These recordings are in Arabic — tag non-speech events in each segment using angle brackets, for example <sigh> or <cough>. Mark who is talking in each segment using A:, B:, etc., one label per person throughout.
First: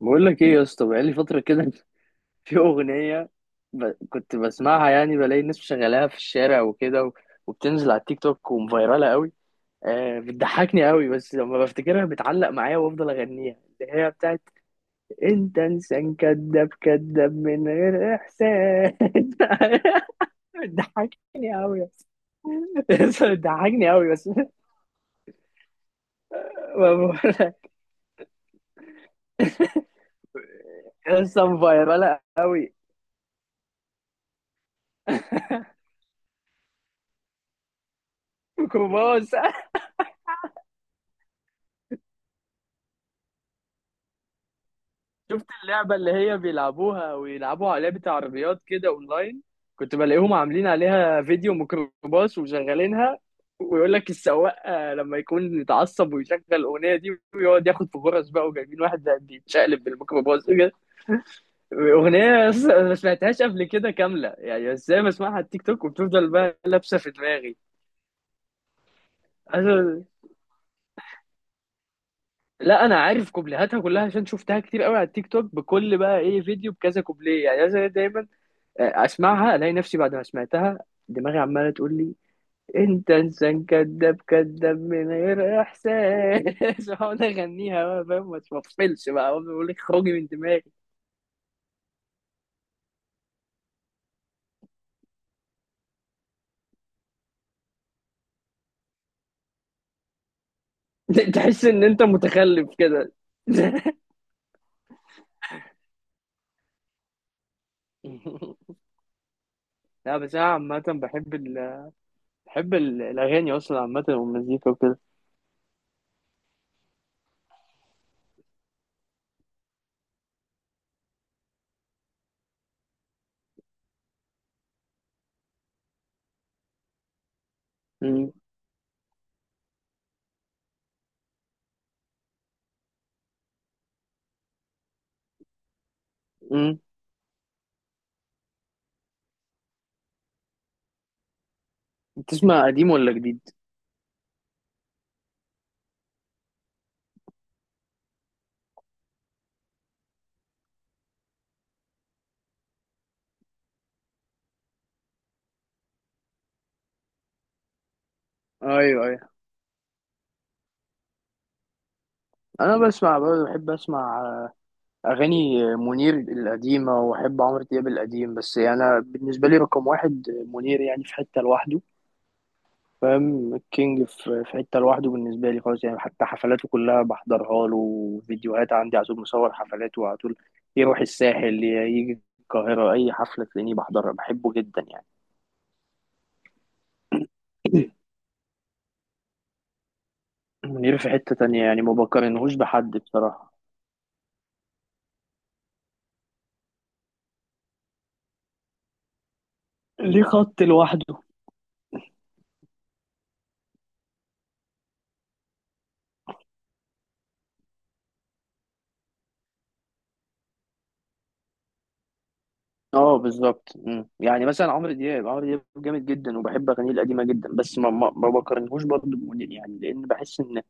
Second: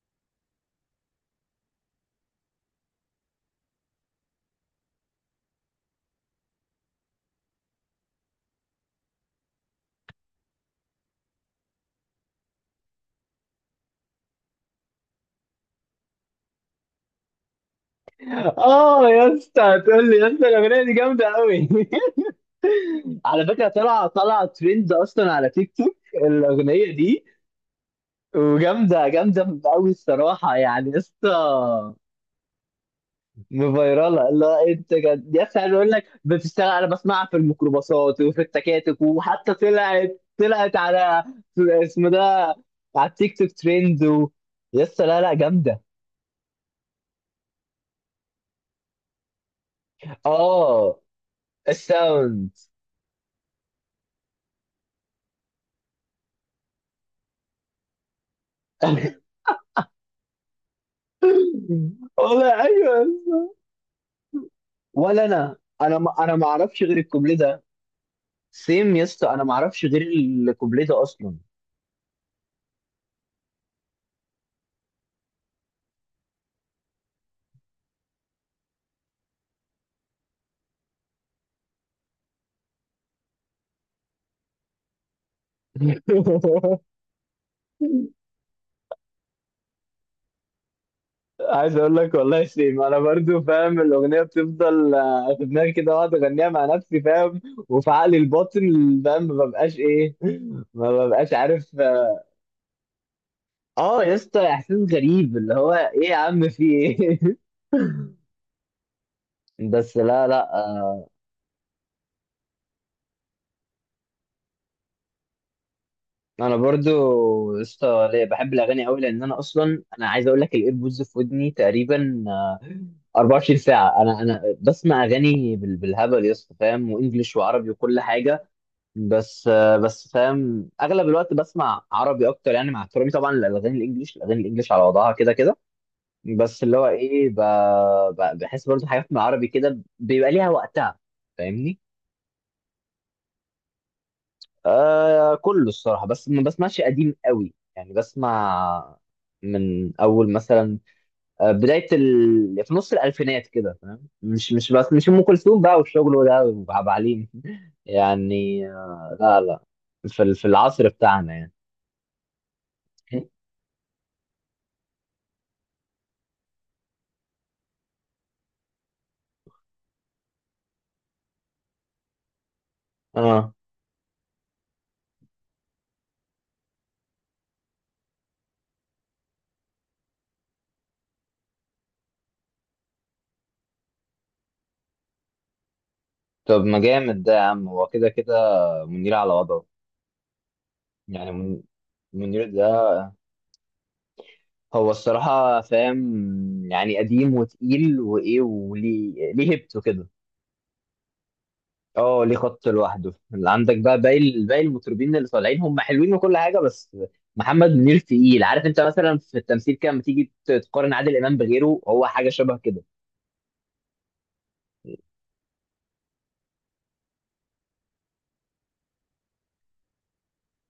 A: بقول لك ايه يا اسطى؟ بقالي فتره كده. <laughs> في اغنيه كنت بسمعها، يعني بلاقي الناس شغالاها في الشارع وكده، وبتنزل على التيك توك ومفيراله قوي. آه بتضحكني قوي، بس لما بفتكرها بتعلق معايا وافضل اغنيها، اللي هي بتاعت: انت انسان كذاب كذاب من غير احساس.
B: اه يا اسطى، هتقول لي يا اسطى
A: <laughs>
B: الاغنيه دي جامده
A: بتضحكني
B: قوي.
A: قوي يا اسطى.
B: <laughs>
A: <laughs>
B: على فكره،
A: بتضحكني
B: طلع
A: قوي بس. <laughs>
B: طلع ترند اصلا على تيك توك الاغنيه
A: بقول
B: دي.
A: لك
B: وجامده جامده قوي الصراحه، يعني يا
A: يا
B: اسطى
A: اسطى مفيراله قوي.
B: مفيراله. لا انت جد يا اسطى، عايز اقول لك بتشتغل، انا بسمعها في الميكروباصات وفي التكاتك،
A: كوماس.
B: وحتى طلعت على اسمه ده، على التيك توك ترند و... يا اسطى لا لا،
A: شفت
B: جامده.
A: اللعبة اللي هي بيلعبوها ويلعبوا عليها، بتاع عربيات كده اونلاين؟ كنت بلاقيهم عاملين
B: اه،
A: عليها فيديو ميكروباص
B: الساوند.
A: وشغالينها، ويقول لك السواق لما يكون متعصب ويشغل الأغنية دي ويقعد ياخد في غرز بقى، وجايبين واحد بقى
B: <laughs>
A: بيتشقلب بالميكروباص كده.
B: <laughs> والله
A: أغنية، بس أنا ما
B: ايوه يا
A: سمعتهاش
B: اسطى.
A: قبل كده كاملة، يعني ازاي
B: ولا
A: بسمعها على
B: انا
A: التيك توك
B: انا ما
A: وبتفضل
B: انا ما
A: بقى
B: اعرفش غير
A: لابسة في
B: الكوبليه
A: دماغي.
B: ده. سيم يا اسطى، انا ما اعرفش غير
A: أنا-
B: الكوبليه ده اصلا.
A: لا انا عارف كوبليهاتها كلها، عشان شفتها كتير قوي على التيك توك، بكل بقى ايه فيديو بكذا كوبليه. يعني مثلا دايما اسمعها الاقي نفسي بعد ما سمعتها دماغي عماله تقول لي: انت انسان كذاب كذاب من غير احساس.
B: <laughs>
A: <laughs> واقعد اغنيها بقى، فاهم، ما تفصلش بقى، أقعد اقول لك خرجي من دماغي.
B: عايز اقول لك والله سيم، انا برضو فاهم الاغنيه بتفضل في دماغي كده، واقعد اغنيها مع نفسي، فاهم؟ وفي عقلي الباطن فاهم ما ببقاش
A: <laughs> تحس
B: عارف،
A: ان انت
B: اه.
A: متخلف كده.
B: آه
A: <laughs>
B: يا اسطى، احساس غريب، اللي هو ايه يا عم، في ايه؟ <laughs> بس
A: لا،
B: لا
A: بس انا
B: لا،
A: عامة
B: آه،
A: بحب الاغاني اصلا عامة، والمزيكا وكده.
B: انا برضو لسه بحب الاغاني قوي، لان انا اصلا عايز اقول لك الايربودز في ودني تقريبا 24 ساعه. انا بسمع اغاني بالهبل يا اسطى، فاهم؟ وانجليش وعربي وكل
A: أمم.
B: حاجه. بس فاهم اغلب الوقت بسمع عربي اكتر، يعني مع احترامي طبعا للاغاني الانجليش، الاغاني الانجليش على وضعها كده كده. بس اللي
A: أمم.
B: هو ايه، بحس برضو حاجات من العربي كده بيبقى ليها وقتها، فاهمني؟
A: بتسمع قديم ولا جديد؟
B: آه كله الصراحة، بس ما بسمعش قديم قوي، يعني بسمع من أول مثلا بداية في نص الألفينات كده، فاهم؟ مش مش بس مش أم كلثوم بقى والشغل ده وعبد الحليم. <laughs> يعني
A: ايوه
B: آه،
A: ايوه،
B: لا لا. في في العصر بتاعنا يعني.
A: انا بسمع برضه، بحب اسمع أغاني منير القديمة، وأحب عمرو دياب القديم، بس يعني أنا بالنسبة لي رقم واحد منير، يعني في حتة لوحده.
B: اه،
A: فاهم، الكينج في حتة لوحده بالنسبة لي خالص، يعني حتى حفلاته كلها بحضرها له، فيديوهات عندي على طول، مصور حفلاته على طول، يروح الساحل يجي القاهرة، أي حفلة تلاقيني بحضرها، بحبه جدا يعني.
B: طب ما جامد ده يا عم، هو كده
A: <clears throat>
B: كده، منير على وضعه.
A: منير في
B: يعني
A: حتة تانية يعني، ما
B: منير
A: بقارنهوش
B: ده،
A: بحد بصراحة،
B: هو الصراحة فاهم يعني قديم وتقيل وإيه، وليه هيبته كده.
A: ليه خط لوحده.
B: اه، ليه خط لوحده. اللي عندك بقى، باقي المطربين اللي طالعين هم حلوين وكل حاجه، بس محمد منير تقيل. عارف انت مثلا في التمثيل كده، لما تيجي تقارن عادل امام بغيره، هو حاجه شبه كده.
A: اه بالظبط. مم. يعني مثلا عمرو دياب، عمرو دياب جامد جدا، وبحب اغانيه القديمه جدا، بس ما بقارنهوش برضه بمنير، يعني لان بحس ان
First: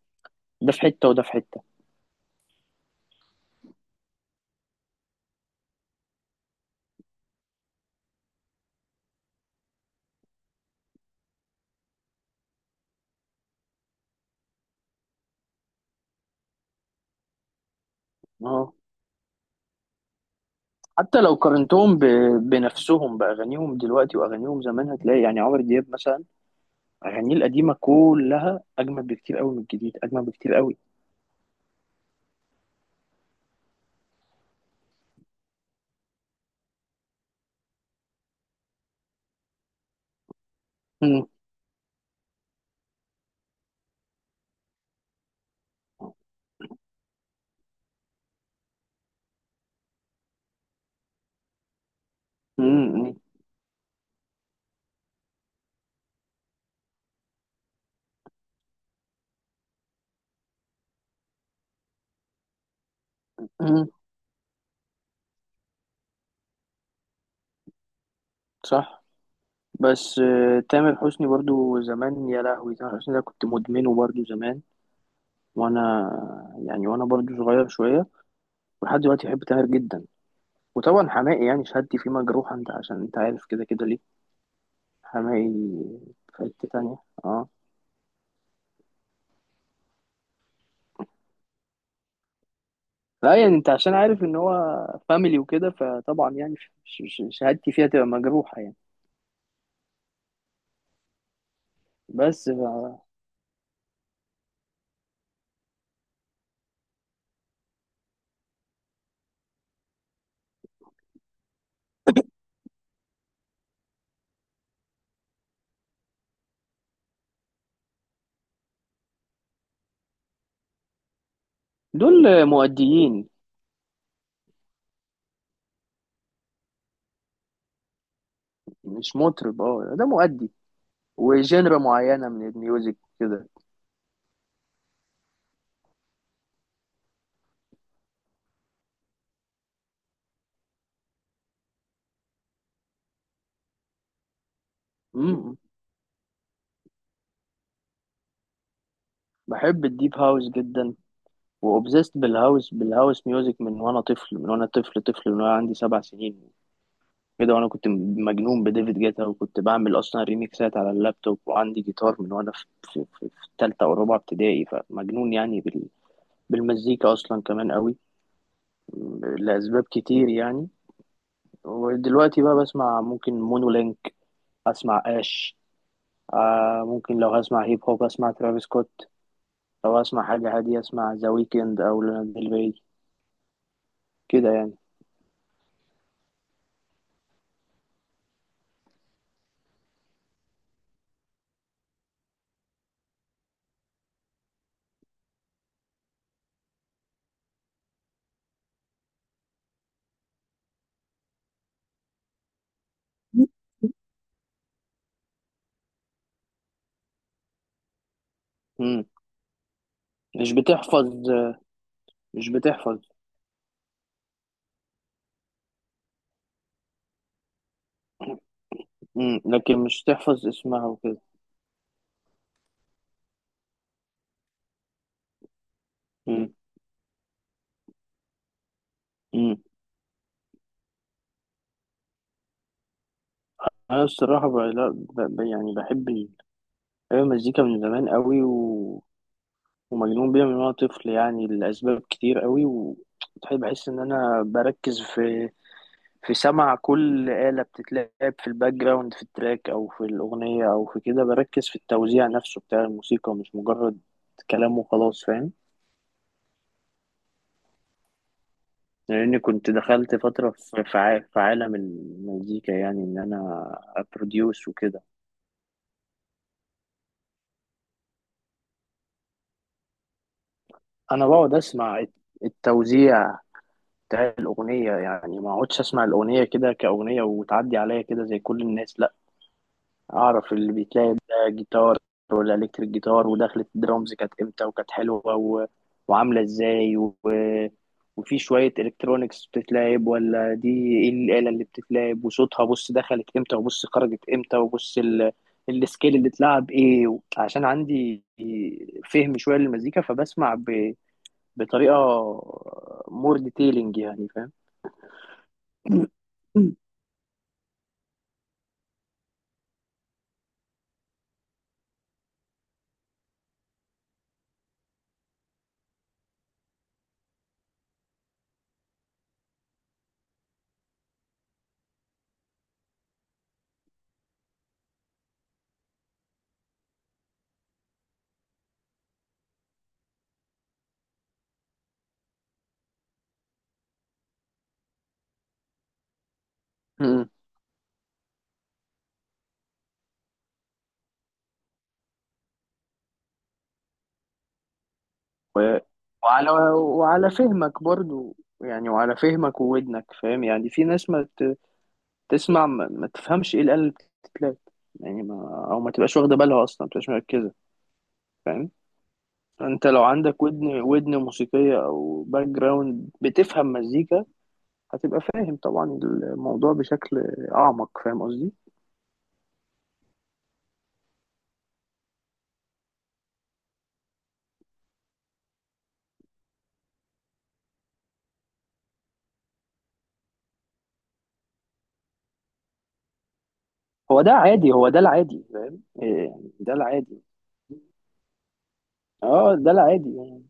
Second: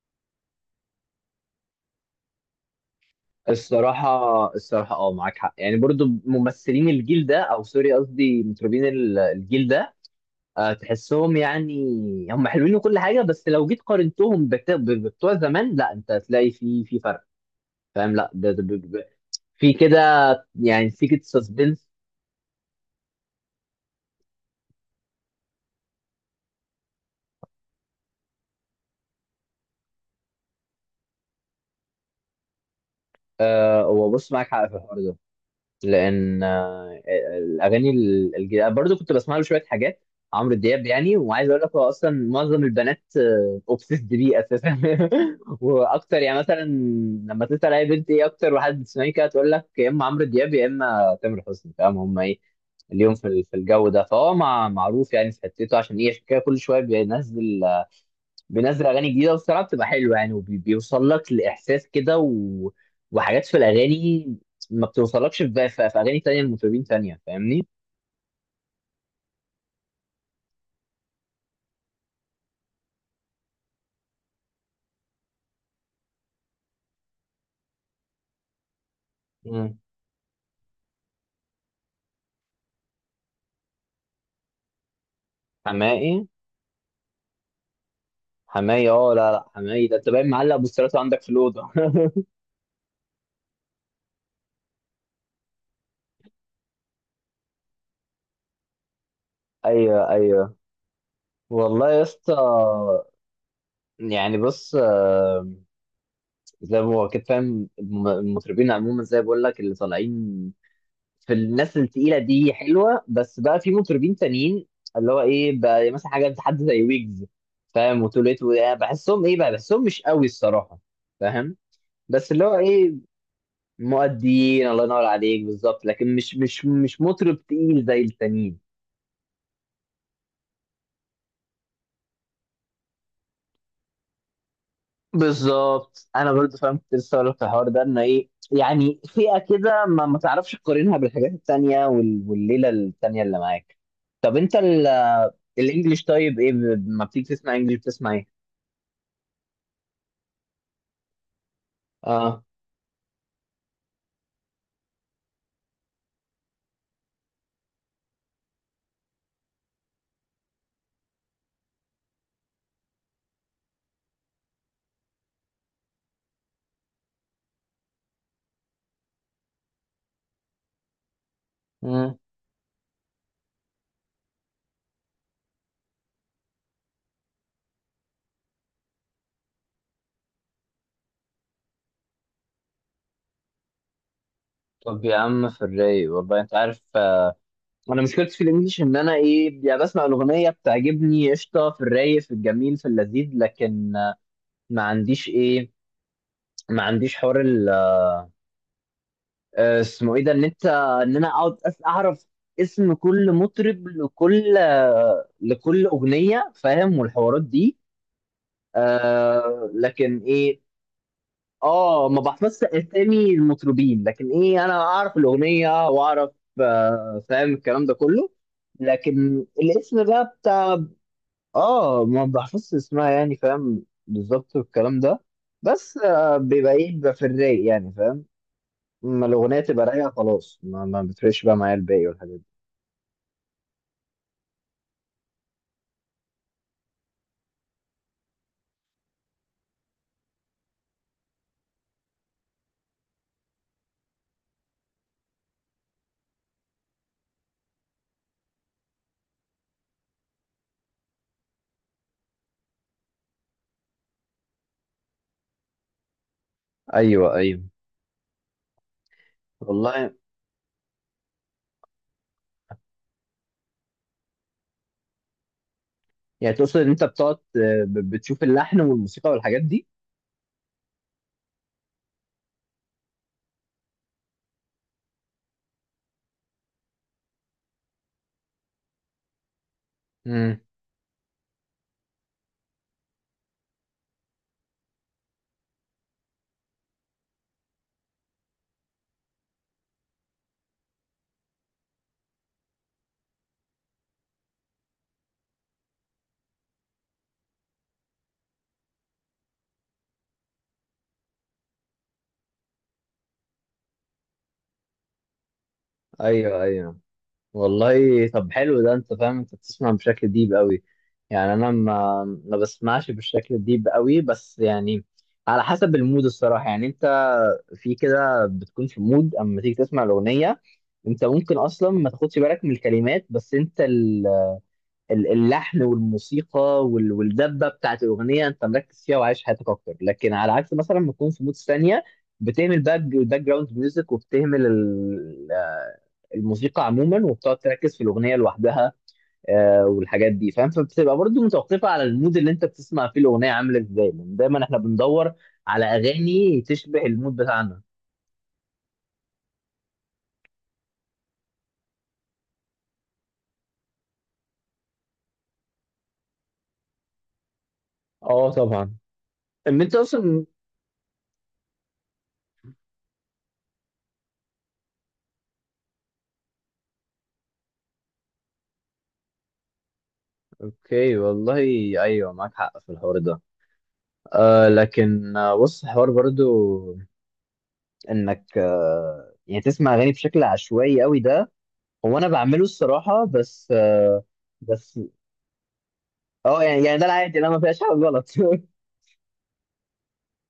A: ده في حته وده في حته.
B: الصراحه اه، معاك حق. يعني برضو ممثلين الجيل ده، او سوري قصدي مطربين الجيل ده، تحسهم يعني هم حلوين وكل حاجه، بس لو جيت قارنتهم بتوع زمان، لا انت هتلاقي في فرق، فاهم؟ لا
A: اه،
B: في كده، يعني
A: حتى
B: سيكت
A: لو
B: سسبنس.
A: قارنتهم بنفسهم، باغانيهم دلوقتي واغانيهم زمان، هتلاقي يعني عمرو دياب مثلا اغانيه القديمه كلها اجمل بكتير قوي من الجديد، اجمل بكتير قوي.
B: هو بص، معاك حق في الحوار ده، لان الاغاني الجديده، أنا برضو كنت بسمع له شويه حاجات، عمرو دياب يعني.
A: مم.
B: وعايز اقول لك هو اصلا معظم البنات اوبسيسد بيه اساسا. <laughs> واكتر يعني مثلا، لما تسال اي بنت ايه اكتر واحد بتسمعيه، كده تقول لك يا اما عمرو دياب يا اما تامر حسني، فاهم هم ايه
A: مم.
B: اليوم في في الجو ده. فهو معروف يعني في حتته. عشان ايه؟ عشان كده كل شويه بينزل اغاني جديده، والصراحه بتبقى حلوه يعني، وبيوصل لك لاحساس كده و... وحاجات في
A: مم.
B: الاغاني ما بتوصلكش في اغاني تانية لمطربين تانية، فاهمني؟
A: صح. بس تامر حسني برضو زمان، يا لهوي، تامر حسني ده كنت مدمنه برضو زمان، وانا يعني وانا برضو صغير شويه، ولحد دلوقتي بحب تاهر
B: مم.
A: جدا. وطبعا حماقي، يعني شهادتي فيه مجروحة، انت عشان انت عارف كده كده ليه. حماقي
B: حماقي.
A: في حتة تانية. اه،
B: حماقي اه، لا لا، حماقي ده انت باين معلق بوسترات عندك في الاوضه.
A: لا يعني، انت عشان عارف ان هو فاميلي وكده، فطبعا يعني شهادتي فيها تبقى مجروحة يعني.
B: <laughs> ايوه ايوه، والله يا اسطى.
A: بس ف-
B: يعني بص، زي ما هو كده، فاهم؟ المطربين عموما زي بقول لك اللي طالعين، في الناس التقيله دي حلوه، بس بقى في مطربين تانيين اللي هو ايه بقى، مثلا حاجه حد زي ويجز، فاهم؟ وتوليت. بحسهم ايه بقى؟ بحسهم مش قوي الصراحه، فاهم؟ بس
A: دول
B: اللي هو ايه،
A: مؤديين،
B: مؤديين. الله ينور عليك، بالظبط، لكن مش مطرب تقيل زي التانيين.
A: مش مطرب. اه ده مؤدي، وجنرا معينة من الميوزك كده.
B: بالظبط، انا برضو فاهم، كنت لسه هقول لك في الحوار ده، ان ايه يعني، فئه كده ما تعرفش تقارنها بالحاجات التانيه والليله التانيه اللي معاك. طب انت
A: امم
B: الانجليش طيب، ايه ما بتيجي تسمع انجليش بتسمع ايه؟
A: بحب الديب هاوس جدا، وأوبزيست
B: اه.
A: بالهاوس ميوزك من وانا طفل من وانا عندي 7 سنين كده، وانا كنت مجنون بديفيد جيتا، وكنت بعمل اصلا ريميكسات على اللابتوب، وعندي جيتار من وانا في تالتة او رابعة ابتدائي. فمجنون يعني بالمزيكا اصلا كمان قوي لاسباب كتير يعني.
B: مم.
A: ودلوقتي بقى بسمع ممكن مونولينك، اسمع اش آه ممكن، لو هسمع هيب هوب اسمع ترافيس سكوت، لو اسمع حاجة هادية اسمع ذا ويكند او لانا ديل ري، كده يعني.
B: طب يا عم، في الرايق، والله انت عارف، انا مشكلتي في الانجليش، ان انا ايه يعني، بسمع الاغنيه بتعجبني، قشطه في الرايق في الجميل في اللذيذ، لكن ما عنديش ايه، ما عنديش حوار اسمه ايه ده، ان انت، ان انا اقعد اعرف اسم كل مطرب، لكل لكل اغنيه، فاهم؟ والحوارات دي.
A: مم.
B: آه لكن
A: مش
B: ايه،
A: بتحفظ.
B: اه ما
A: مش
B: بحفظش
A: بتحفظ.
B: اسامي المطربين، لكن ايه، انا اعرف الاغنيه واعرف فاهم الكلام ده كله،
A: مم.
B: لكن
A: لكن مش
B: الاسم بقى
A: تحفظ
B: بتاع،
A: اسمها وكده.
B: اه ما بحفظش اسمها، يعني فاهم بالظبط الكلام ده، بس
A: مم.
B: بيبقى في الرايق، يعني فاهم؟ اما
A: مم.
B: الاغنيه تبقى رايقه، خلاص ما بتفرقش بقى معايا الباقي والحاجات دي.
A: انا الصراحه بقى لا، يعني بحب المزيكا من زمان قوي، ومجنون بيها من وانا طفل، يعني لاسباب كتير قوي. بحس ان انا بركز في سمع كل آلة بتتلعب في الباك جراوند، في التراك او في الاغنيه او في كده، بركز في التوزيع نفسه بتاع الموسيقى، مش مجرد كلام وخلاص، فاهم.
B: ايوه ايوه،
A: لاني كنت
B: والله.
A: دخلت فتره في عالم المزيكا، يعني ان انا ابروديوس وكده.
B: يعني تقصد ان انت بتقعد بتشوف اللحن والموسيقى والحاجات دي؟
A: انا بقعد اسمع التوزيع بتاع الأغنية، يعني ما أقعدش أسمع الأغنية كده كأغنية وتعدي عليا كده زي كل الناس. لأ، أعرف
B: امم
A: اللي بيتلعب ده جيتار ولا إلكتريك جيتار، ودخلة الدرامز كانت إمتى وكانت حلوة، وعاملة إزاي، وفي شوية إلكترونيكس بتتلعب ولا دي، إيه الآلة اللي بتتلعب وصوتها، بص دخلت إمتى وبص خرجت إمتى، وبص السكيل اللي اتلعب إيه، عشان عندي فهم شوية للمزيكا، فبسمع بطريقة مور ديتيلنج يعني، فاهم.
B: ايوه
A: مم.
B: ايوه، والله طب حلو ده، انت فاهم، انت بتسمع بشكل ديب قوي. يعني انا ما بسمعش بالشكل الديب قوي بس يعني على حسب المود الصراحة، يعني انت في كده بتكون في مود اما تيجي تسمع الأغنية، انت ممكن اصلا ما تاخدش بالك من الكلمات، بس انت اللحن والموسيقى والدبه بتاعت الاغنيه انت مركز فيها وعايش حياتك اكتر، لكن على عكس مثلا ما تكون في مود ثانيه، بتهمل الباك جراوند ميوزك، وبتهمل الموسيقى عموما، وبتقعد تركز في الاغنيه لوحدها، والحاجات دي، فاهم؟ فبتبقى برضو متوقفه على المود اللي انت بتسمع فيه الاغنيه، عامله ازاي، لان دايما احنا بندور
A: و-
B: على
A: وعلى
B: اغاني تشبه
A: وعلى
B: المود بتاعنا.
A: فهمك برضو، يعني وعلى فهمك وودنك، فاهم. يعني في ناس ما تسمع، ما تفهمش ايه الآلة اللي بتتلات، يعني ما او ما تبقاش واخده بالها اصلا، ما تبقاش مركزه،
B: اه
A: فاهم.
B: طبعا. ان
A: انت
B: انت
A: لو عندك
B: اصلا،
A: ودن، ودن موسيقيه او باك جراوند بتفهم مزيكا، هتبقى فاهم طبعا الموضوع بشكل اعمق، فاهم قصدي.
B: اوكي والله. ايوه معاك حق في الحوار ده، آه لكن بص، حوار برضو انك يعني تسمع اغاني بشكل عشوائي قوي، ده هو انا بعمله الصراحه، بس
A: هو ده عادي، هو ده
B: بس
A: العادي، فاهم إيه يعني،
B: اه
A: ده
B: يعني ده
A: العادي.
B: العادي، انا ما فيهاش حاجه غلط. <laughs>
A: اه ده العادي يعني.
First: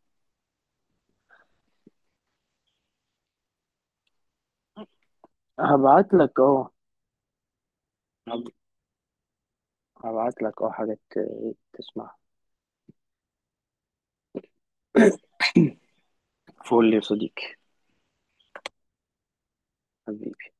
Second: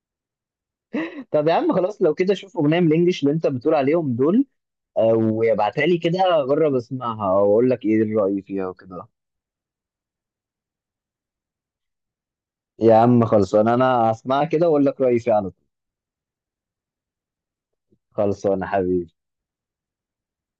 B: طب يا عم خلاص، لو كده شوف اغنيه من الانجليش اللي انت بتقول عليهم دول، آه وابعتها لي
A: هبعت لك
B: كده،
A: اه،
B: اجرب اسمعها واقول لك ايه الراي فيها وكده.
A: هبعت لك اه حاجات تسمعها.
B: يا عم خلصان، انا هسمعها كده واقول لك رايي فيها على طول.
A: فول يا صديقي.
B: خلصان يا حبيبي.
A: حبيبي.